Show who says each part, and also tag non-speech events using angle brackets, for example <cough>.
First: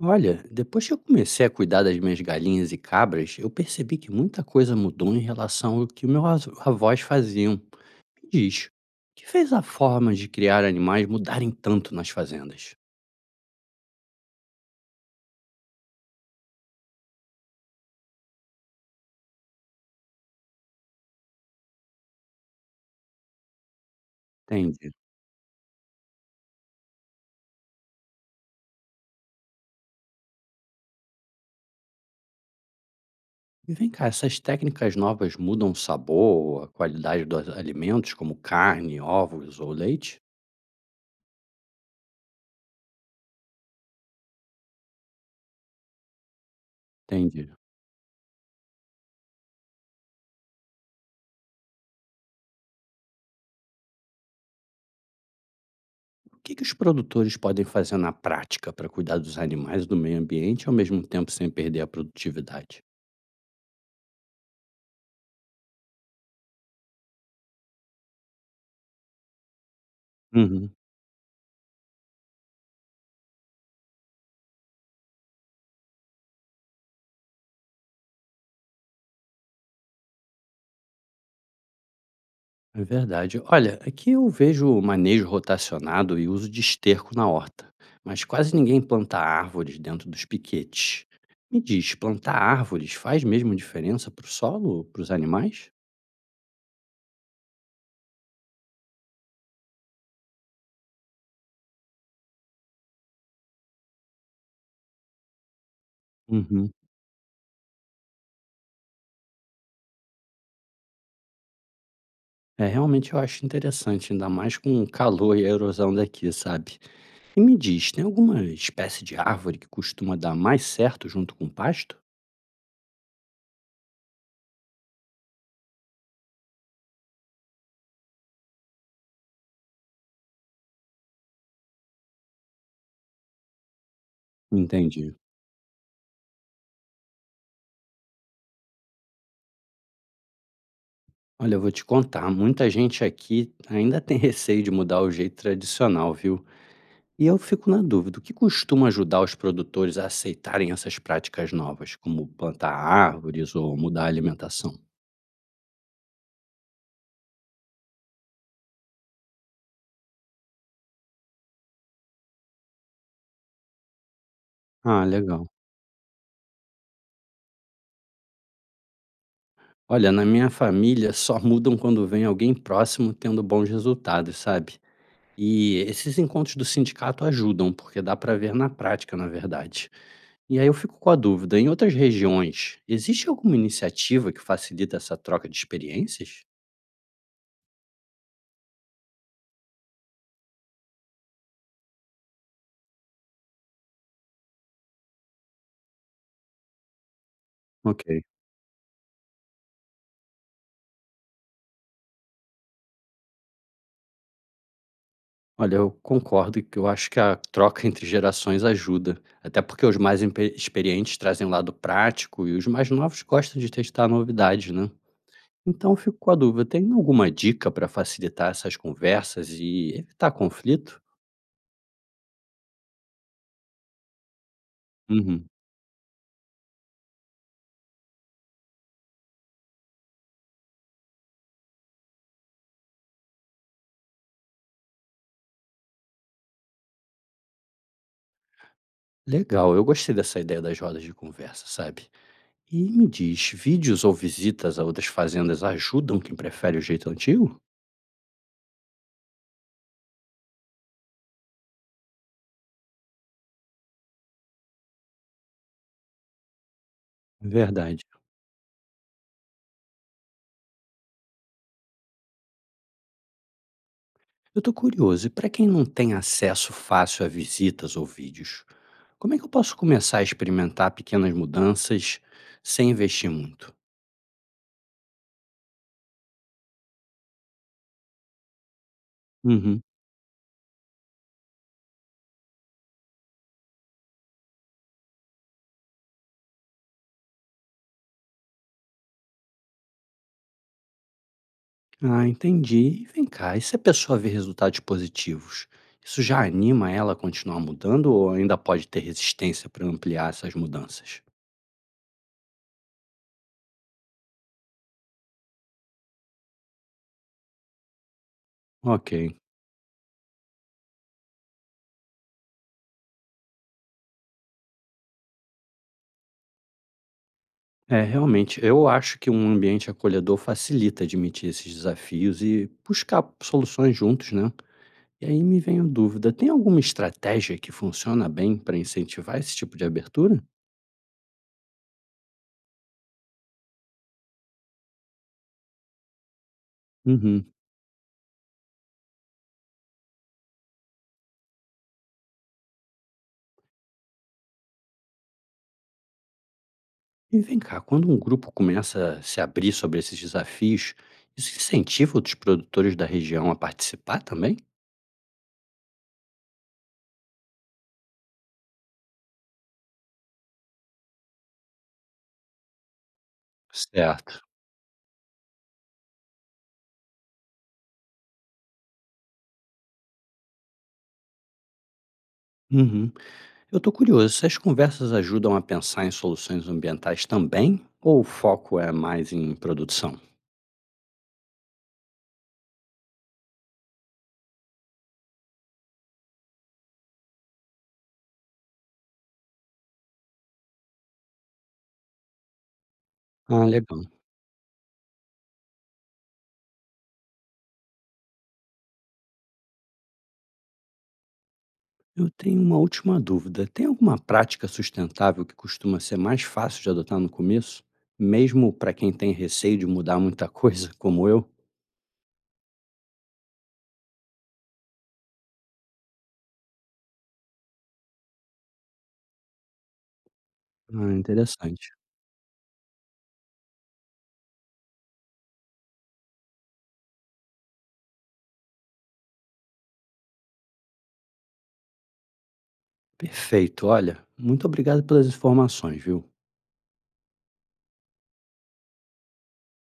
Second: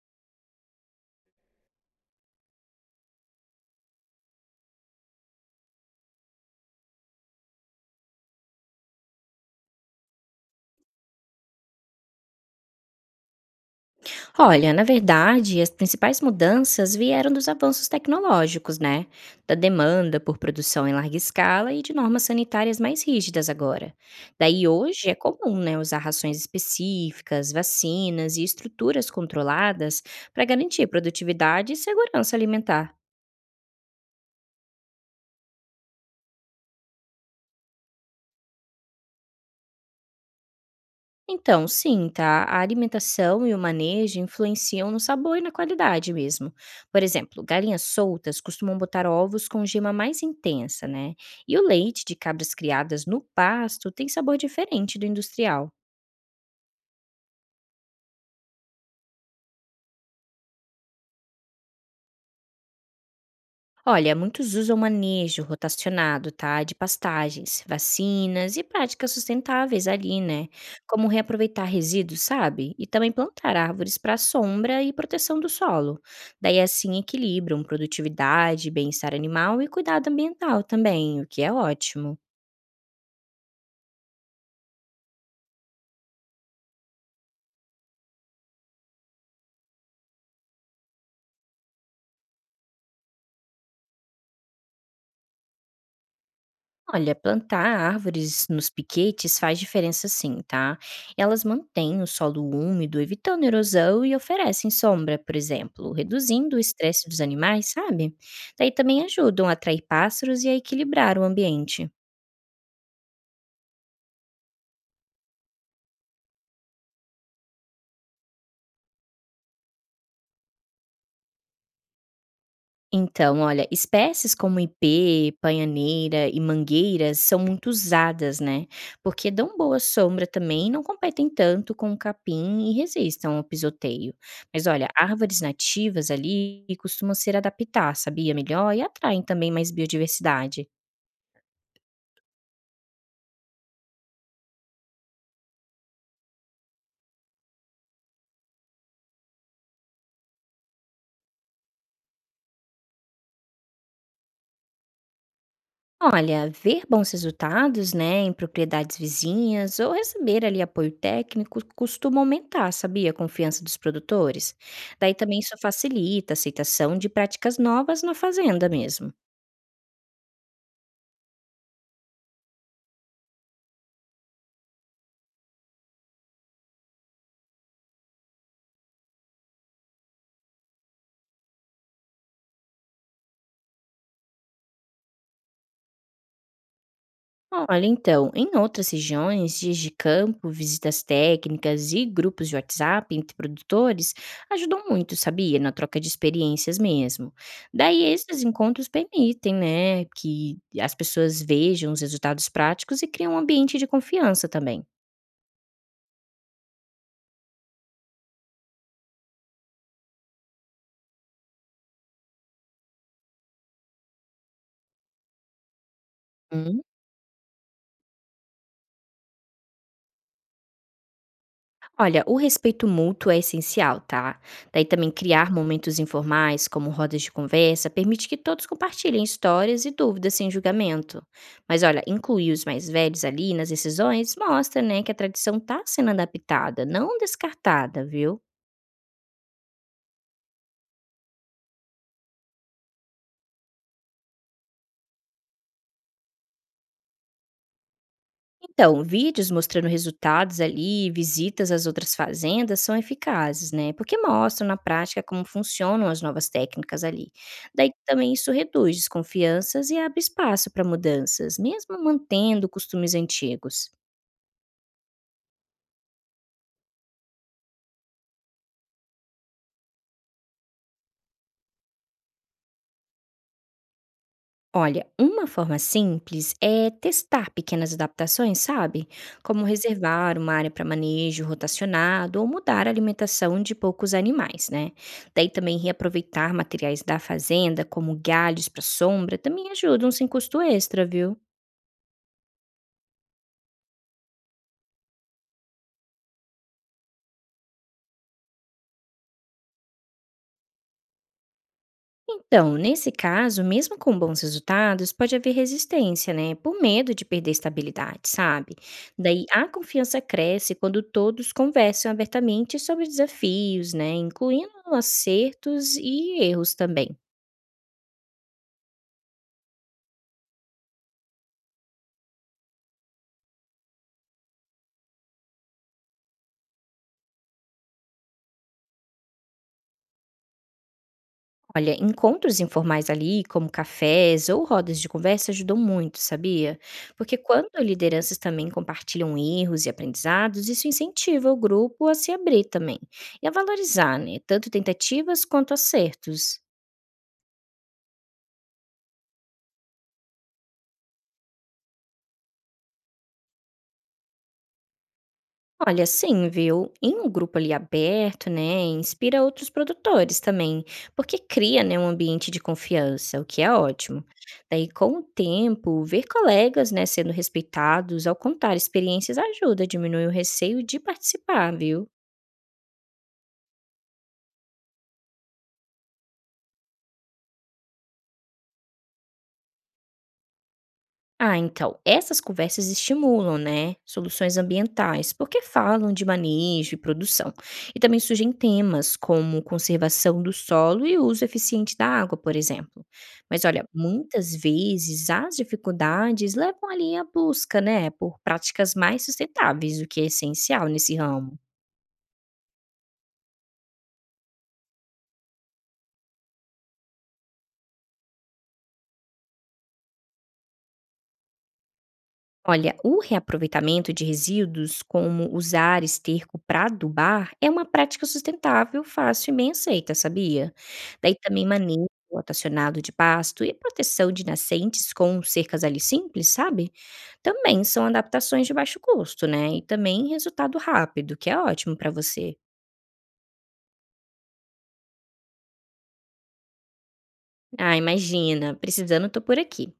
Speaker 1: Olha, depois que eu comecei a cuidar das minhas galinhas e cabras, eu percebi que muita coisa mudou em relação ao que meus avós faziam. Diz, o que fez a forma de criar animais mudarem tanto nas fazendas?
Speaker 2: Olha, na verdade, as principais mudanças vieram dos avanços tecnológicos, né? Da demanda por produção em larga escala e de normas sanitárias mais rígidas agora. Daí
Speaker 1: Entende?
Speaker 2: hoje é comum, né, usar rações específicas, vacinas e estruturas controladas para garantir produtividade e segurança alimentar.
Speaker 1: E vem cá, essas técnicas novas mudam o sabor, a qualidade dos alimentos, como carne, ovos ou leite?
Speaker 2: Então, sim, tá? A alimentação e o manejo influenciam no sabor e na qualidade mesmo. Por
Speaker 1: Entende?
Speaker 2: exemplo, galinhas soltas costumam botar ovos com gema mais intensa, né? E o leite de cabras criadas no pasto tem sabor diferente do industrial.
Speaker 1: O que, que os produtores podem fazer na prática para cuidar dos animais e do meio ambiente ao mesmo tempo sem perder a produtividade?
Speaker 2: Olha, muitos usam manejo rotacionado, tá? De pastagens, vacinas e práticas sustentáveis ali, né?
Speaker 1: Uhum.
Speaker 2: Como reaproveitar resíduos, sabe? E também plantar árvores para sombra e proteção do solo. Daí assim equilibram produtividade, bem-estar animal e cuidado ambiental também, o que é ótimo.
Speaker 1: É verdade. Olha, aqui eu vejo manejo rotacionado e uso de esterco na horta, mas quase ninguém planta árvores dentro dos piquetes. Me diz, plantar árvores faz mesmo diferença para o solo, para os animais?
Speaker 2: Olha, plantar árvores nos piquetes faz diferença sim, tá? Elas mantêm o solo úmido, evitando erosão e oferecem sombra, por exemplo, reduzindo o
Speaker 1: Uhum.
Speaker 2: estresse dos animais, sabe? Daí também ajudam a atrair pássaros e a equilibrar o ambiente.
Speaker 1: É, realmente eu acho interessante, ainda mais com o calor e a erosão daqui, sabe? E me diz, tem alguma espécie de árvore que costuma dar mais certo junto com o pasto?
Speaker 2: Então, olha, espécies como ipê, panhaneira e mangueiras são muito usadas, né? Porque dão boa sombra também e não competem tanto com o capim e resistem ao pisoteio. Mas olha,
Speaker 1: Entendi.
Speaker 2: árvores nativas ali costumam ser adaptar, sabia? Melhor e atraem também mais biodiversidade.
Speaker 1: Olha, eu vou te contar, muita gente aqui ainda tem receio de mudar o jeito tradicional, viu? E eu fico na dúvida, o que costuma ajudar os produtores a aceitarem essas práticas novas, como plantar árvores ou mudar a alimentação?
Speaker 2: Olha, ver bons resultados, né, em propriedades vizinhas ou receber ali apoio técnico costuma aumentar, sabia, a confiança dos produtores.
Speaker 1: Ah,
Speaker 2: Daí também
Speaker 1: legal.
Speaker 2: isso facilita a aceitação de práticas novas na fazenda mesmo.
Speaker 1: Olha, na minha família só mudam quando vem alguém próximo tendo bons resultados, sabe? E esses encontros do sindicato ajudam, porque dá para ver na prática, na verdade. E aí eu fico com a dúvida, em outras regiões, existe alguma iniciativa que facilita essa troca de experiências?
Speaker 2: Olha, então, em outras regiões, dias de campo, visitas técnicas e grupos de WhatsApp entre produtores ajudam muito, sabia? Na troca de experiências mesmo.
Speaker 1: Ok.
Speaker 2: Daí, esses encontros permitem, né, que as pessoas vejam os resultados práticos e criam um ambiente de confiança também.
Speaker 1: Olha, eu concordo que eu acho que a troca entre gerações ajuda, até porque os mais empe experientes trazem o lado prático e os mais novos gostam de testar novidades, né. Então eu fico com a dúvida, tem alguma dica para facilitar essas conversas e evitar conflito?
Speaker 2: Olha, o respeito mútuo é essencial, tá? Daí também
Speaker 1: Uhum.
Speaker 2: criar momentos informais, como rodas de conversa, permite que todos compartilhem histórias e dúvidas sem julgamento. Mas olha, incluir os mais velhos ali nas decisões mostra, né, que a tradição está sendo adaptada, não descartada, viu?
Speaker 1: Legal, eu gostei dessa ideia das rodas de conversa, sabe. E me diz, vídeos ou visitas a outras fazendas ajudam quem prefere o jeito antigo?
Speaker 2: Então, vídeos mostrando resultados ali, visitas às outras fazendas são eficazes, né? Porque mostram na prática como funcionam as novas técnicas ali. Daí
Speaker 1: Verdade.
Speaker 2: também isso reduz desconfianças e abre espaço para mudanças, mesmo mantendo costumes antigos.
Speaker 1: Eu tô curioso, e para quem não tem acesso fácil a visitas ou vídeos? Como é que eu posso começar a experimentar pequenas mudanças sem investir muito?
Speaker 2: Olha, uma forma simples é testar pequenas adaptações, sabe? Como
Speaker 1: Uhum.
Speaker 2: reservar uma área para manejo rotacionado ou mudar a alimentação de poucos animais, né? Daí também reaproveitar materiais da fazenda, como galhos para sombra, também ajudam sem custo extra, viu?
Speaker 1: Ah, entendi. E vem cá, e se a pessoa vê resultados positivos, isso já anima ela a continuar mudando ou ainda pode ter resistência para ampliar essas mudanças?
Speaker 2: Então, nesse caso, mesmo com bons resultados, pode haver resistência, né? Por medo de perder estabilidade, sabe?
Speaker 1: Ok.
Speaker 2: Daí a confiança cresce quando todos conversam abertamente sobre desafios, né? Incluindo acertos e erros também.
Speaker 1: É, realmente, eu acho que um ambiente acolhedor facilita admitir esses desafios e buscar soluções juntos, né? E aí me vem a dúvida: tem alguma estratégia que funciona bem para incentivar esse tipo de abertura?
Speaker 2: Olha, encontros informais ali, como cafés ou rodas de conversa, ajudam muito, sabia? Porque
Speaker 1: Uhum.
Speaker 2: quando lideranças também compartilham erros e aprendizados, isso incentiva o grupo a se abrir também e a valorizar, né, tanto tentativas quanto acertos.
Speaker 1: E vem cá, quando um grupo começa a se abrir sobre esses desafios, isso incentiva outros produtores da região a participar também?
Speaker 2: Olha, sim, viu? Em um grupo ali aberto, né, inspira outros produtores também, porque cria, né, um ambiente de confiança, o que é ótimo.
Speaker 1: Certo.
Speaker 2: Daí, com o tempo, ver colegas, né, sendo respeitados ao contar experiências ajuda a diminuir o receio de participar, viu?
Speaker 1: Uhum. Eu estou curioso, essas conversas ajudam a pensar em soluções ambientais também? Ou o foco é mais em produção?
Speaker 2: Ah, então, essas conversas estimulam, né, soluções ambientais, porque falam de manejo e produção. E também surgem temas como conservação do solo e uso eficiente da água, por exemplo. Mas
Speaker 1: Ah,
Speaker 2: olha,
Speaker 1: legal.
Speaker 2: muitas vezes as dificuldades levam ali à busca, né, por práticas mais sustentáveis, o que é essencial nesse ramo.
Speaker 1: Eu tenho uma última dúvida. Tem alguma prática sustentável que costuma ser mais fácil de adotar no começo? Mesmo para quem tem receio de mudar muita <laughs> coisa, como eu?
Speaker 2: Olha, o reaproveitamento de resíduos, como usar esterco para adubar, é uma prática sustentável, fácil e bem aceita, sabia?
Speaker 1: Ah,
Speaker 2: Daí também
Speaker 1: interessante.
Speaker 2: manejo rotacionado de pasto e proteção de nascentes com cercas ali simples, sabe? Também são adaptações de baixo custo, né? E também resultado rápido, que é ótimo para você.
Speaker 1: Perfeito. Olha, muito obrigado pelas informações, viu?
Speaker 2: Ah, imagina, precisando, tô por aqui.